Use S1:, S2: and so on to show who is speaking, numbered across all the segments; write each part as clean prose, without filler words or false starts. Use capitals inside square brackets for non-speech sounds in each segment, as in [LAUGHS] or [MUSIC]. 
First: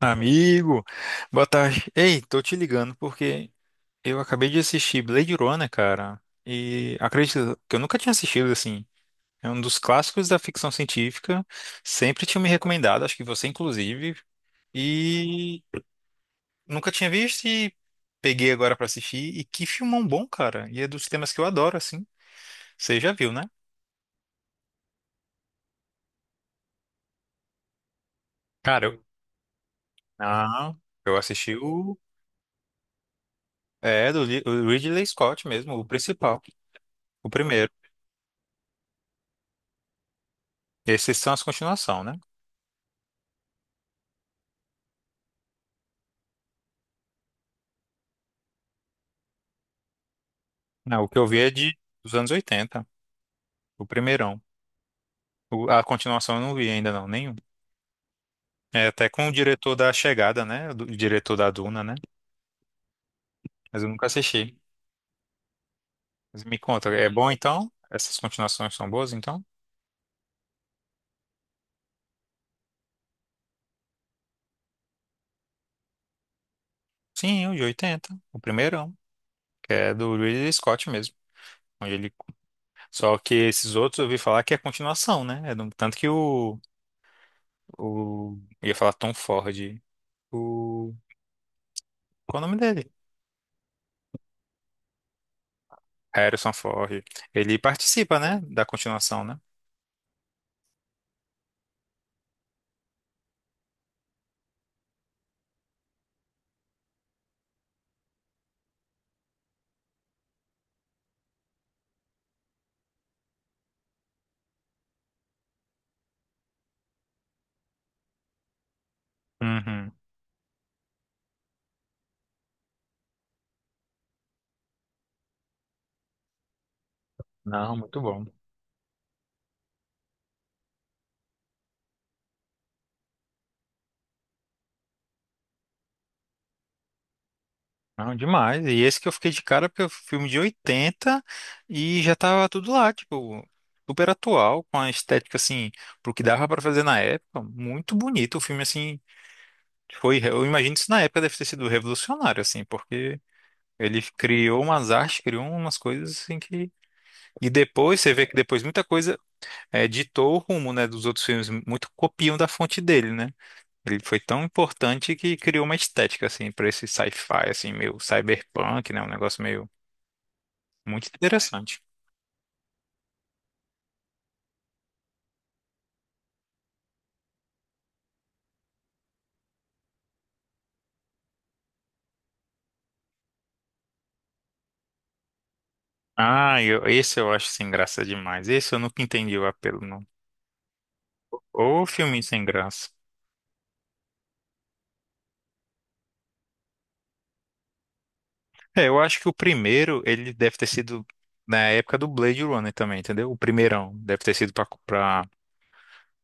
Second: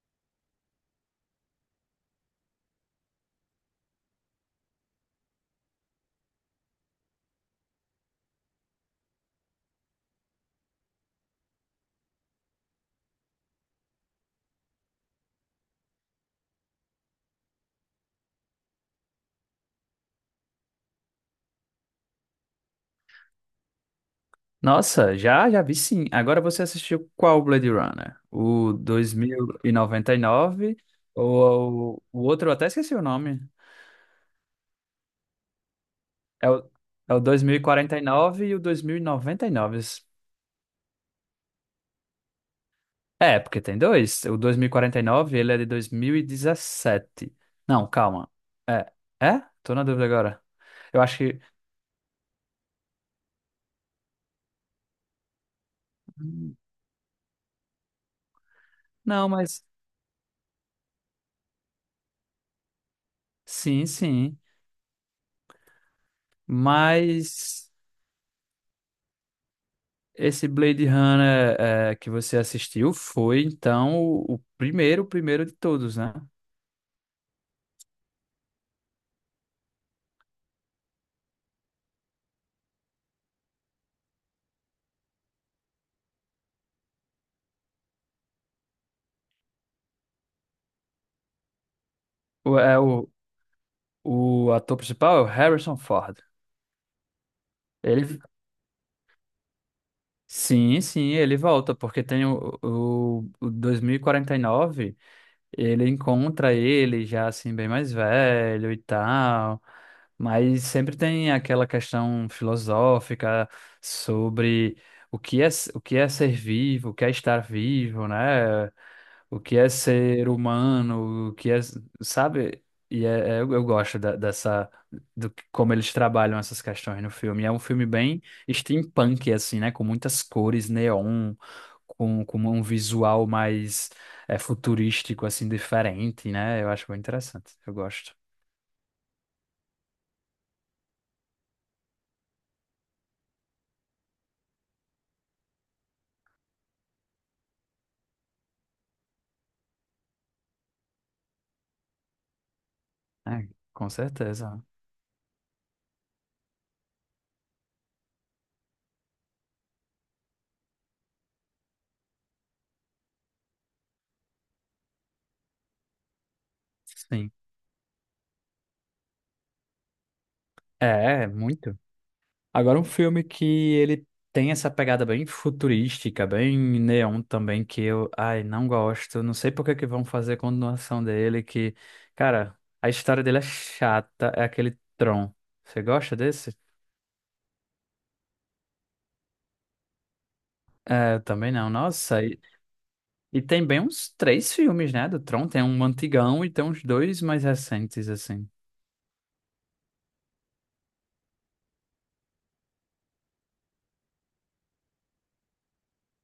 S1: Amigo, boa tarde. Ei, tô te ligando porque eu acabei de assistir Blade Runner, cara. E acredito que eu nunca tinha assistido assim. É um dos clássicos da ficção científica. Sempre tinha me recomendado, acho que você inclusive. E nunca tinha visto e peguei agora pra assistir. E que filmão bom, cara. E é dos temas que eu adoro, assim. Você já viu, né?
S2: Nossa, já vi sim. Agora você assistiu qual Blade Runner? O
S1: Cara, eu...
S2: dois mil e noventa e
S1: Ah,
S2: nove
S1: eu assisti o...
S2: ou o outro, eu até esqueci o nome.
S1: É, o Ridley Scott mesmo, o principal.
S2: É o, é o
S1: O
S2: dois mil e
S1: primeiro.
S2: quarenta e nove e o dois mil e noventa e nove?
S1: Esses são as continuações, né?
S2: É, porque tem dois. O dois mil e quarenta e nove ele é de 2017. Não, calma. É, é? Tô na dúvida agora. Eu
S1: Não, o que
S2: acho
S1: eu vi
S2: que...
S1: é de dos anos 80, o primeirão. A continuação eu não vi ainda não, nenhum. É até com
S2: Não,
S1: o
S2: mas...
S1: diretor da Chegada, né? O diretor da Duna, né? Mas
S2: Sim,
S1: eu nunca
S2: sim.
S1: assisti. Mas me conta, é bom
S2: Mas...
S1: então? Essas continuações são boas então?
S2: Esse Blade Runner é, que você assistiu foi, então, o primeiro, o primeiro de todos, né?
S1: Sim, o de 80, o primeirão, que é do Ridley Scott mesmo. Onde ele-. Só que esses outros eu ouvi falar que é continuação, né? Tanto que eu ia falar Tom Ford. O... Qual é o
S2: O,
S1: nome
S2: é,
S1: dele?
S2: o, o ator principal é o Harrison Ford.
S1: Harrison Ford. Ele participa,
S2: Ele,
S1: né? Da continuação, né?
S2: sim, sim, ele volta, porque tem o 2049. Ele encontra ele já assim bem mais velho e tal, mas sempre tem aquela questão filosófica sobre o que é o que é ser vivo, o que é estar vivo, né? O que é
S1: Uhum.
S2: ser humano, o que é, sabe? E eu gosto dessa como eles trabalham essas questões no filme. É um
S1: Não,
S2: filme
S1: muito
S2: bem
S1: bom.
S2: steampunk assim, né? Com muitas cores neon, com um visual mais futurístico, assim, diferente, né? Eu acho bem interessante. Eu
S1: Não,
S2: gosto.
S1: demais. E esse que eu fiquei de cara, porque é um filme de 80 e já tava tudo lá, tipo, super atual, com a estética, assim, pro que dava pra fazer na época. Muito bonito o filme, assim. Foi, eu imagino que isso na época deve ter sido revolucionário, assim, porque
S2: É, com
S1: ele criou
S2: certeza.
S1: umas artes, criou umas coisas, assim, que. E depois, você vê que depois muita coisa ditou o rumo, né, dos outros filmes, muito copiam da fonte dele, né? Ele foi tão importante que criou uma estética, assim, para esse
S2: Sim.
S1: sci-fi, assim, meio cyberpunk, né? Um negócio meio muito
S2: É, muito.
S1: interessante.
S2: Agora, um filme que ele tem essa pegada bem futurística, bem neon também, que eu, ai, não gosto. Não sei por que que vão fazer continuação dele, que, cara, a história dele é chata, é aquele Tron. Você gosta desse?
S1: Ah, esse eu acho sem graça demais. Esse eu nunca entendi o apelo, não.
S2: É, eu também não.
S1: Ô, filme
S2: Nossa, e,
S1: sem graça.
S2: e tem bem uns três filmes, né, do Tron. Tem um antigão e tem uns dois mais recentes, assim.
S1: É, eu acho que o primeiro, ele deve ter sido na época do Blade Runner também, entendeu? O primeirão deve ter sido pra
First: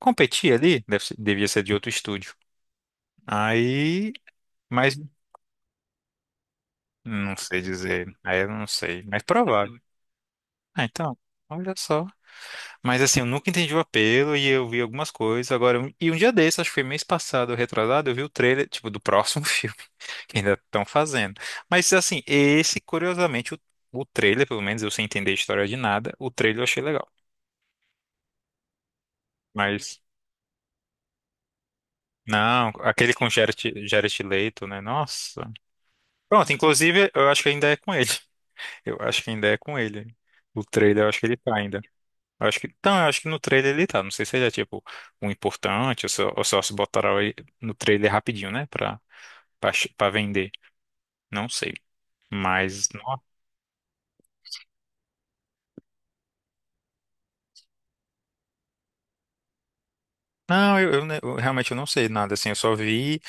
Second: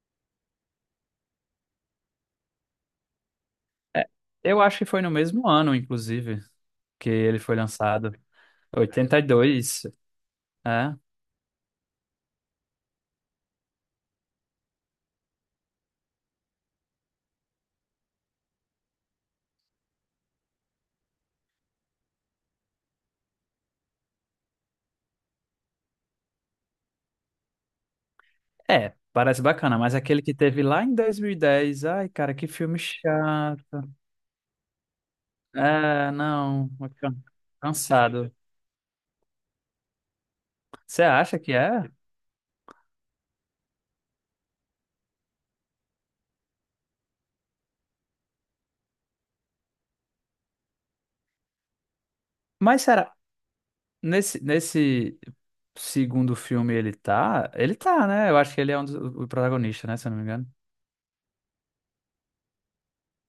S1: competir ali, devia ser de outro estúdio.
S2: É,
S1: Aí,
S2: eu acho que
S1: mas
S2: foi no mesmo ano, inclusive, que
S1: não
S2: ele foi
S1: sei dizer.
S2: lançado.
S1: Aí eu não sei, mas provável.
S2: 82.
S1: Ah,
S2: É,
S1: então, olha só. Mas assim, eu nunca entendi o apelo e eu vi algumas coisas. Agora, e um dia desse, acho que foi mês passado, ou retrasado, eu vi o trailer, [LAUGHS] tipo, do próximo [LAUGHS] filme que ainda estão fazendo. Mas assim, esse, curiosamente, o trailer, pelo menos eu sem entender a história de nada, o trailer eu achei legal.
S2: parece bacana, mas
S1: Mas
S2: aquele que teve lá em 2010. Ai, cara, que
S1: não,
S2: filme
S1: aquele com
S2: chato.
S1: Jared Leto, né? Nossa.
S2: É,
S1: Pronto,
S2: não,
S1: inclusive,
S2: can-
S1: eu acho que ainda é com ele. [LAUGHS]
S2: cansado.
S1: Eu acho que ainda é com ele. O
S2: Você
S1: trailer, eu acho que ele
S2: acha que
S1: tá ainda.
S2: é?
S1: Eu acho que, então, eu acho que no trailer ele tá. Não sei se ele é tipo um importante ou só, se botaram ele no trailer rapidinho, né? Pra vender. Não sei.
S2: Mas
S1: Mas,
S2: será,
S1: no-.
S2: nesse segundo filme ele tá? Ele tá, né? Eu acho que ele é um dos, o protagonista, né? Se eu não me engano.
S1: Não, eu, eu ne- eu realmente eu não sei nada, assim. Eu só vi,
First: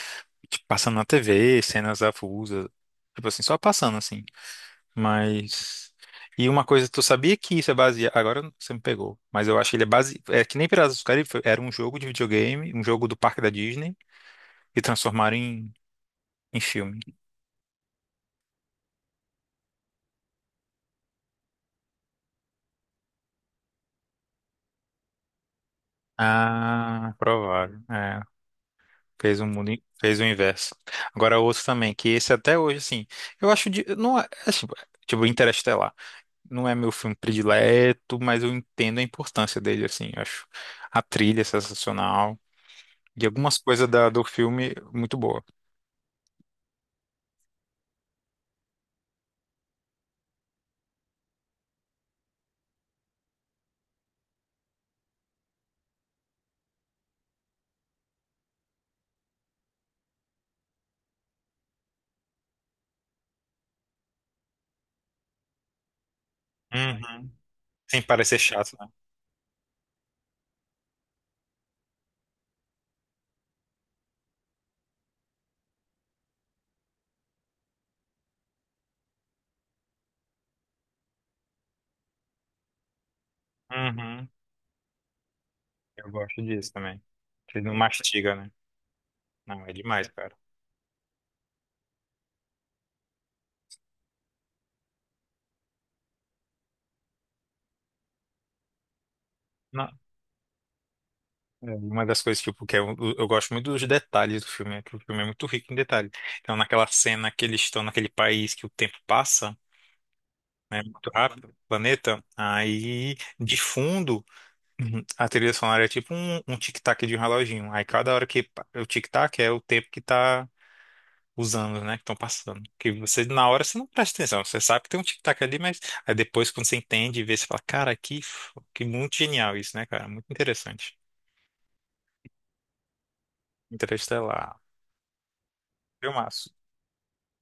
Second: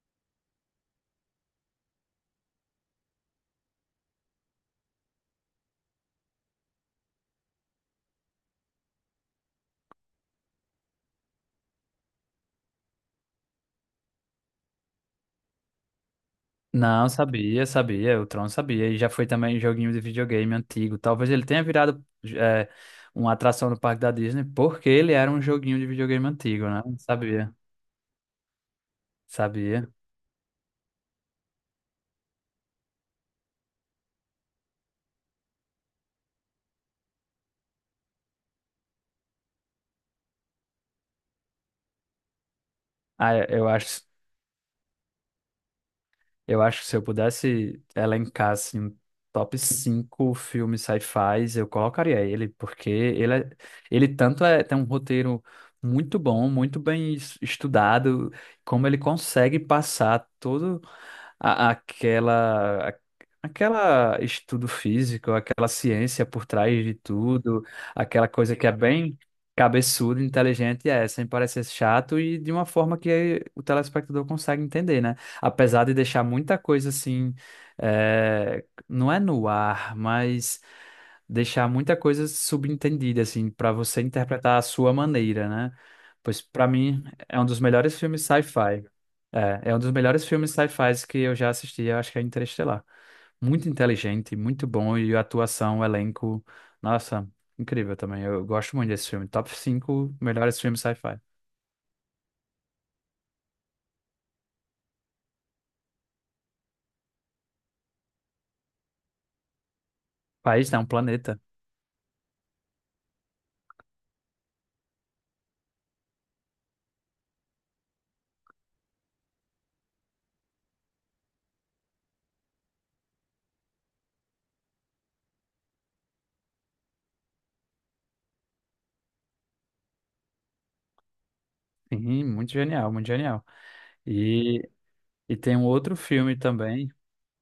S1: tipo, passando na TV, cenas avulsas. Tipo assim, só passando, assim. Mas. E uma coisa, tu sabia que isso é baseado. Agora você me pegou. Mas eu acho que ele é base. É que nem Piratas do Caribe era um jogo de videogame, um jogo do parque da Disney, e transformaram em filme.
S2: Não, sabia, sabia, o Tron sabia, e já foi também joguinho de videogame antigo. Talvez ele tenha virado é, uma atração no parque da Disney, porque ele era um joguinho de videogame antigo, né?
S1: Ah,
S2: Sabia,
S1: provável. É, fez um mundo,
S2: sabia.
S1: fez o inverso. Agora outro também, que esse até hoje, assim, eu acho de, não é, é tipo Interestelar. Não é meu filme predileto, mas eu entendo a importância dele, assim, eu acho a trilha é sensacional e
S2: Ah, eu
S1: algumas
S2: eu
S1: coisas
S2: acho,
S1: da, do filme muito boa.
S2: eu acho que se eu pudesse elencar assim, um top 5 filmes sci-fi, eu colocaria ele, porque ele, ele tanto é, tem um roteiro muito bom, muito bem estudado, como ele consegue passar todo. Aquela aquela estudo físico, aquela ciência por trás de
S1: Uhum.
S2: tudo,
S1: Sem
S2: aquela
S1: parecer
S2: coisa que é
S1: chato, né?
S2: bem cabeçuda, inteligente, é, sem parecer chato e de uma forma que o telespectador consegue entender, né? Apesar de deixar muita coisa assim, é, não é no ar, mas deixar muita coisa subentendida assim para você
S1: Uhum.
S2: interpretar a sua maneira, né?
S1: Eu gosto
S2: Pois para
S1: disso também.
S2: mim é um dos
S1: Ele não
S2: melhores filmes
S1: mastiga, né?
S2: sci-fi.
S1: Não,
S2: É,
S1: é
S2: é um dos
S1: demais,
S2: melhores
S1: cara.
S2: filmes sci-fi que eu já assisti, eu acho que é Interestelar. Muito inteligente, muito bom, e a atuação, o elenco, nossa, incrível também. Eu gosto muito desse filme. Top 5 melhores filmes sci-fi.
S1: É, uma das coisas, tipo, que eu gosto muito dos detalhes do filme, né? Que o filme é muito rico em detalhes. Então, naquela cena que eles estão naquele país que o tempo passa,
S2: País,
S1: né?
S2: não,
S1: Muito
S2: planeta.
S1: rápido, planeta, aí de fundo uhum, a trilha sonora é tipo um tic-tac de um reloginho. Aí cada hora o tic-tac é o tempo que tá usando, né? Que estão passando. Que você, na hora, você não presta atenção. Você sabe que tem um tic-tac ali, mas aí depois, quando você entende e vê, você fala, cara, que muito genial isso, né, cara? Muito interessante.
S2: Sim, muito genial, muito genial.
S1: Interestelar.
S2: E, e tem um outro filme
S1: Filmaço.
S2: também.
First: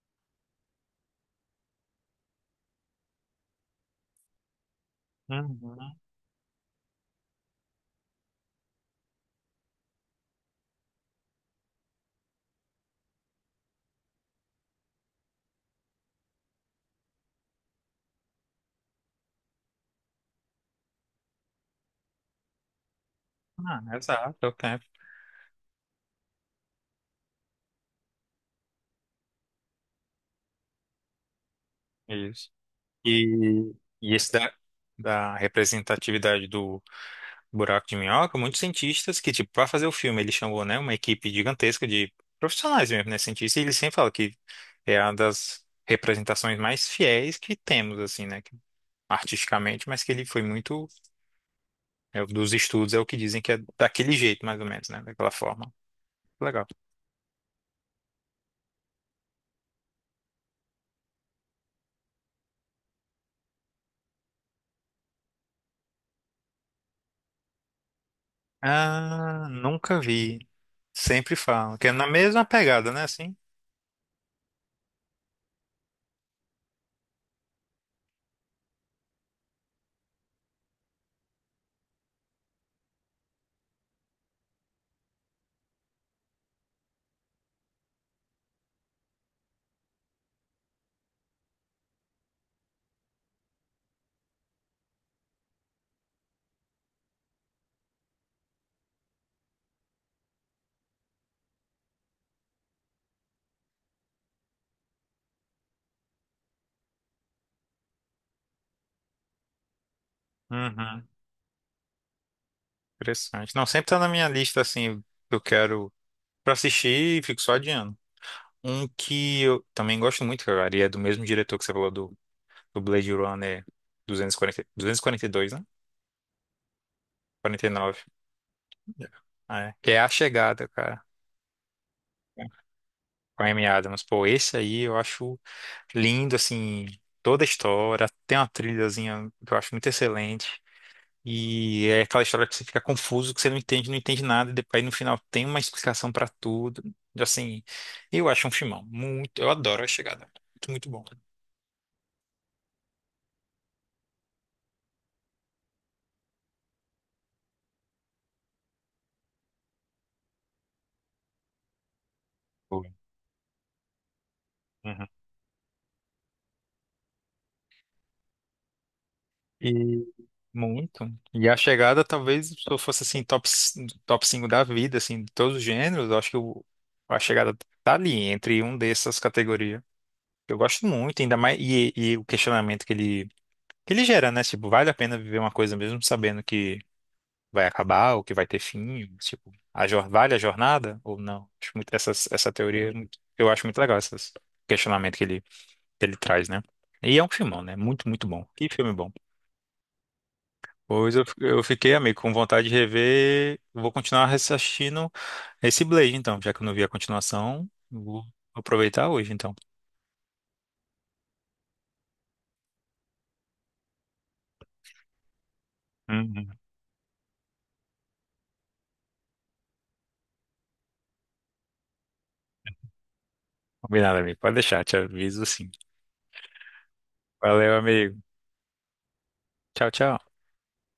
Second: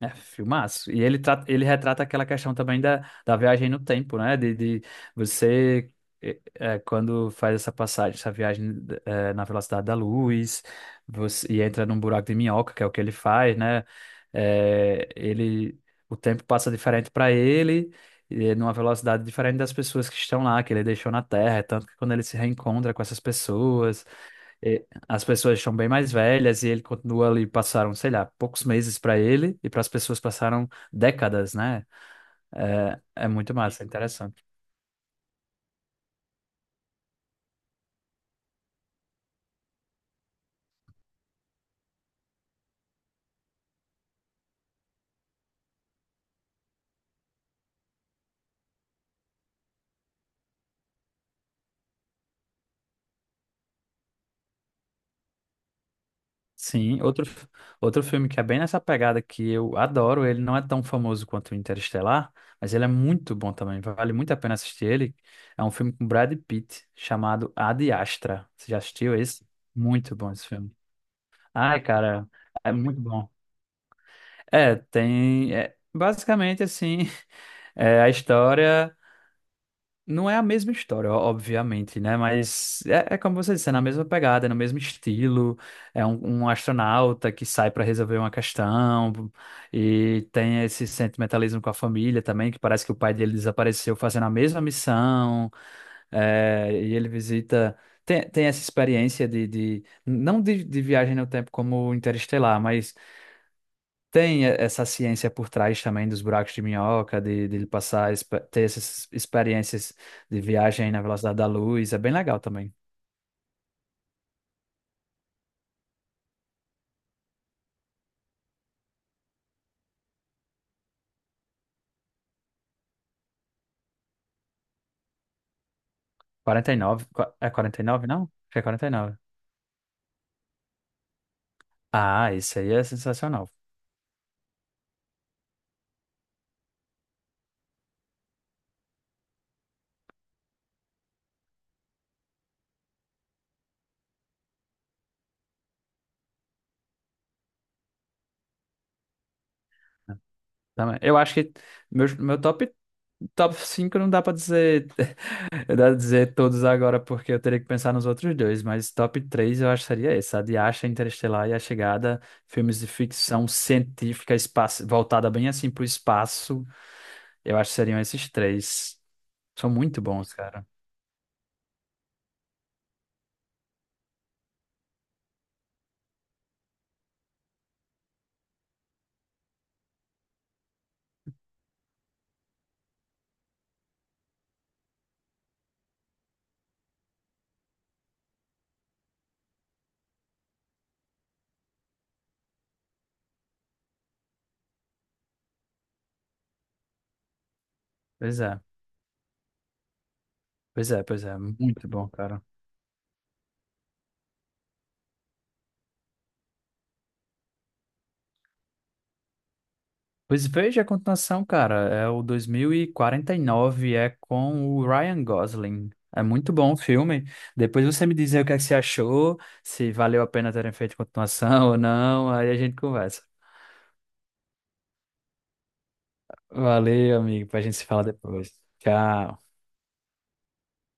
S2: É, filmaço. E ele, ele retrata aquela questão também da viagem no tempo, né? De você,
S1: Uhum.
S2: quando faz essa passagem, essa viagem na velocidade da luz, você, e entra num buraco de minhoca, que é o que ele faz, né? Ele, o tempo passa diferente para ele, e é numa velocidade diferente das pessoas que estão lá, que ele deixou na Terra. É tanto que quando ele se reencontra com essas
S1: Ah,
S2: pessoas.
S1: exato, é o tempo.
S2: E as pessoas estão bem mais velhas e ele continua ali, passaram, sei lá, poucos meses para ele e para as pessoas passaram décadas, né?
S1: É isso.
S2: É, é muito
S1: E,
S2: massa, é
S1: e esse
S2: interessante.
S1: da, representatividade do buraco de minhoca, muitos cientistas que, tipo, para fazer o filme, ele chamou, né, uma equipe gigantesca de profissionais mesmo, né, cientistas, e ele sempre fala que é uma das representações mais fiéis que temos, assim, né, artisticamente, mas que ele foi muito, dos estudos, é o que dizem que é daquele jeito, mais ou menos, né, daquela forma. Legal.
S2: Sim, outro, outro filme que é bem nessa pegada que eu adoro, ele não é tão famoso quanto o Interestelar, mas ele é muito bom também, vale muito a pena assistir ele. É um filme com Brad Pitt chamado Ad Astra. Você já assistiu esse?
S1: Ah, nunca
S2: Muito bom
S1: vi.
S2: esse filme.
S1: Sempre falam,
S2: Ai,
S1: que é na
S2: cara,
S1: mesma
S2: é
S1: pegada,
S2: muito
S1: né,
S2: bom.
S1: assim?
S2: É, tem. É, basicamente, assim, é, a história não é a mesma história, ó, obviamente, né? Mas é como você disse, é na mesma pegada, é no mesmo estilo. É um astronauta que sai para resolver uma questão e tem esse sentimentalismo com a família também, que parece que o pai dele desapareceu fazendo a mesma missão. É, e ele visita. Tem essa experiência de não de viagem no tempo como Interestelar, mas tem essa ciência por trás também dos buracos de minhoca, de ele passar, ter essas experiências de viagem na
S1: Uhum.
S2: velocidade da luz, é bem legal também.
S1: Interessante. Não, sempre tá na minha lista, assim, que eu quero pra assistir e fico só adiando. Um que eu também gosto muito, cara, e é do mesmo diretor que você falou do, Blade Runner 240, 242, né?
S2: 49, é
S1: 49.
S2: 49, não? Acho que é 49.
S1: É. É. Que é A Chegada, cara.
S2: Ah, isso aí é
S1: Com a
S2: sensacional.
S1: Amy Adams. Pô, esse aí eu acho lindo, assim, toda a história. Tem uma trilhazinha que eu acho muito excelente. E é aquela história que você fica confuso, que você não entende, não entende nada, e depois no final tem uma explicação pra tudo. Assim, eu acho um filmão. Muito, eu adoro a chegada. Muito, muito
S2: Também.
S1: bom.
S2: Eu acho que meu top 5 não dá pra dizer, [LAUGHS] dá pra dizer todos agora, porque eu teria que pensar nos outros dois, mas top 3 eu acho que seria esse, a de Asha, Interestelar e A Chegada, filmes de
S1: Boa.
S2: ficção científica, espaço,
S1: Uhum.
S2: voltada bem assim pro espaço. Eu acho que seriam esses três. São muito
S1: E
S2: bons, cara.
S1: muito. E a chegada, talvez, se eu fosse assim, top 5 da vida, assim, de todos os gêneros, eu acho que a chegada tá ali, entre um dessas categorias. Eu gosto muito, ainda mais, e o questionamento que ele, gera, né? Tipo, vale a pena viver uma coisa mesmo sabendo vai acabar ou que vai ter fim, tipo, vale a jornada ou não? Acho muito essa teoria, eu acho muito legal esses questionamento que ele, traz, né? E é um filmão, né? Muito, muito
S2: Pois
S1: bom.
S2: é,
S1: Que filme bom.
S2: pois é,
S1: Pois eu,
S2: pois é.
S1: eu
S2: Muito
S1: fiquei,
S2: bom,
S1: amigo, com
S2: cara.
S1: vontade de rever. Vou continuar assistindo esse Blade, então, já que eu não vi a continuação, vou aproveitar hoje, então.
S2: Pois veja a continuação, cara. É o dois mil e quarenta e nove é com o Ryan Gosling. É
S1: Uhum.
S2: muito bom o filme. Depois você me diz aí o que é que você achou, se valeu a pena terem feito continuação ou não. Aí a gente conversa.
S1: Combinado, amigo. Pode deixar, te aviso sim.
S2: Valeu, amigo. Pra
S1: Valeu,
S2: gente se falar
S1: amigo.
S2: depois. Tchau.
S1: Tchau, tchau.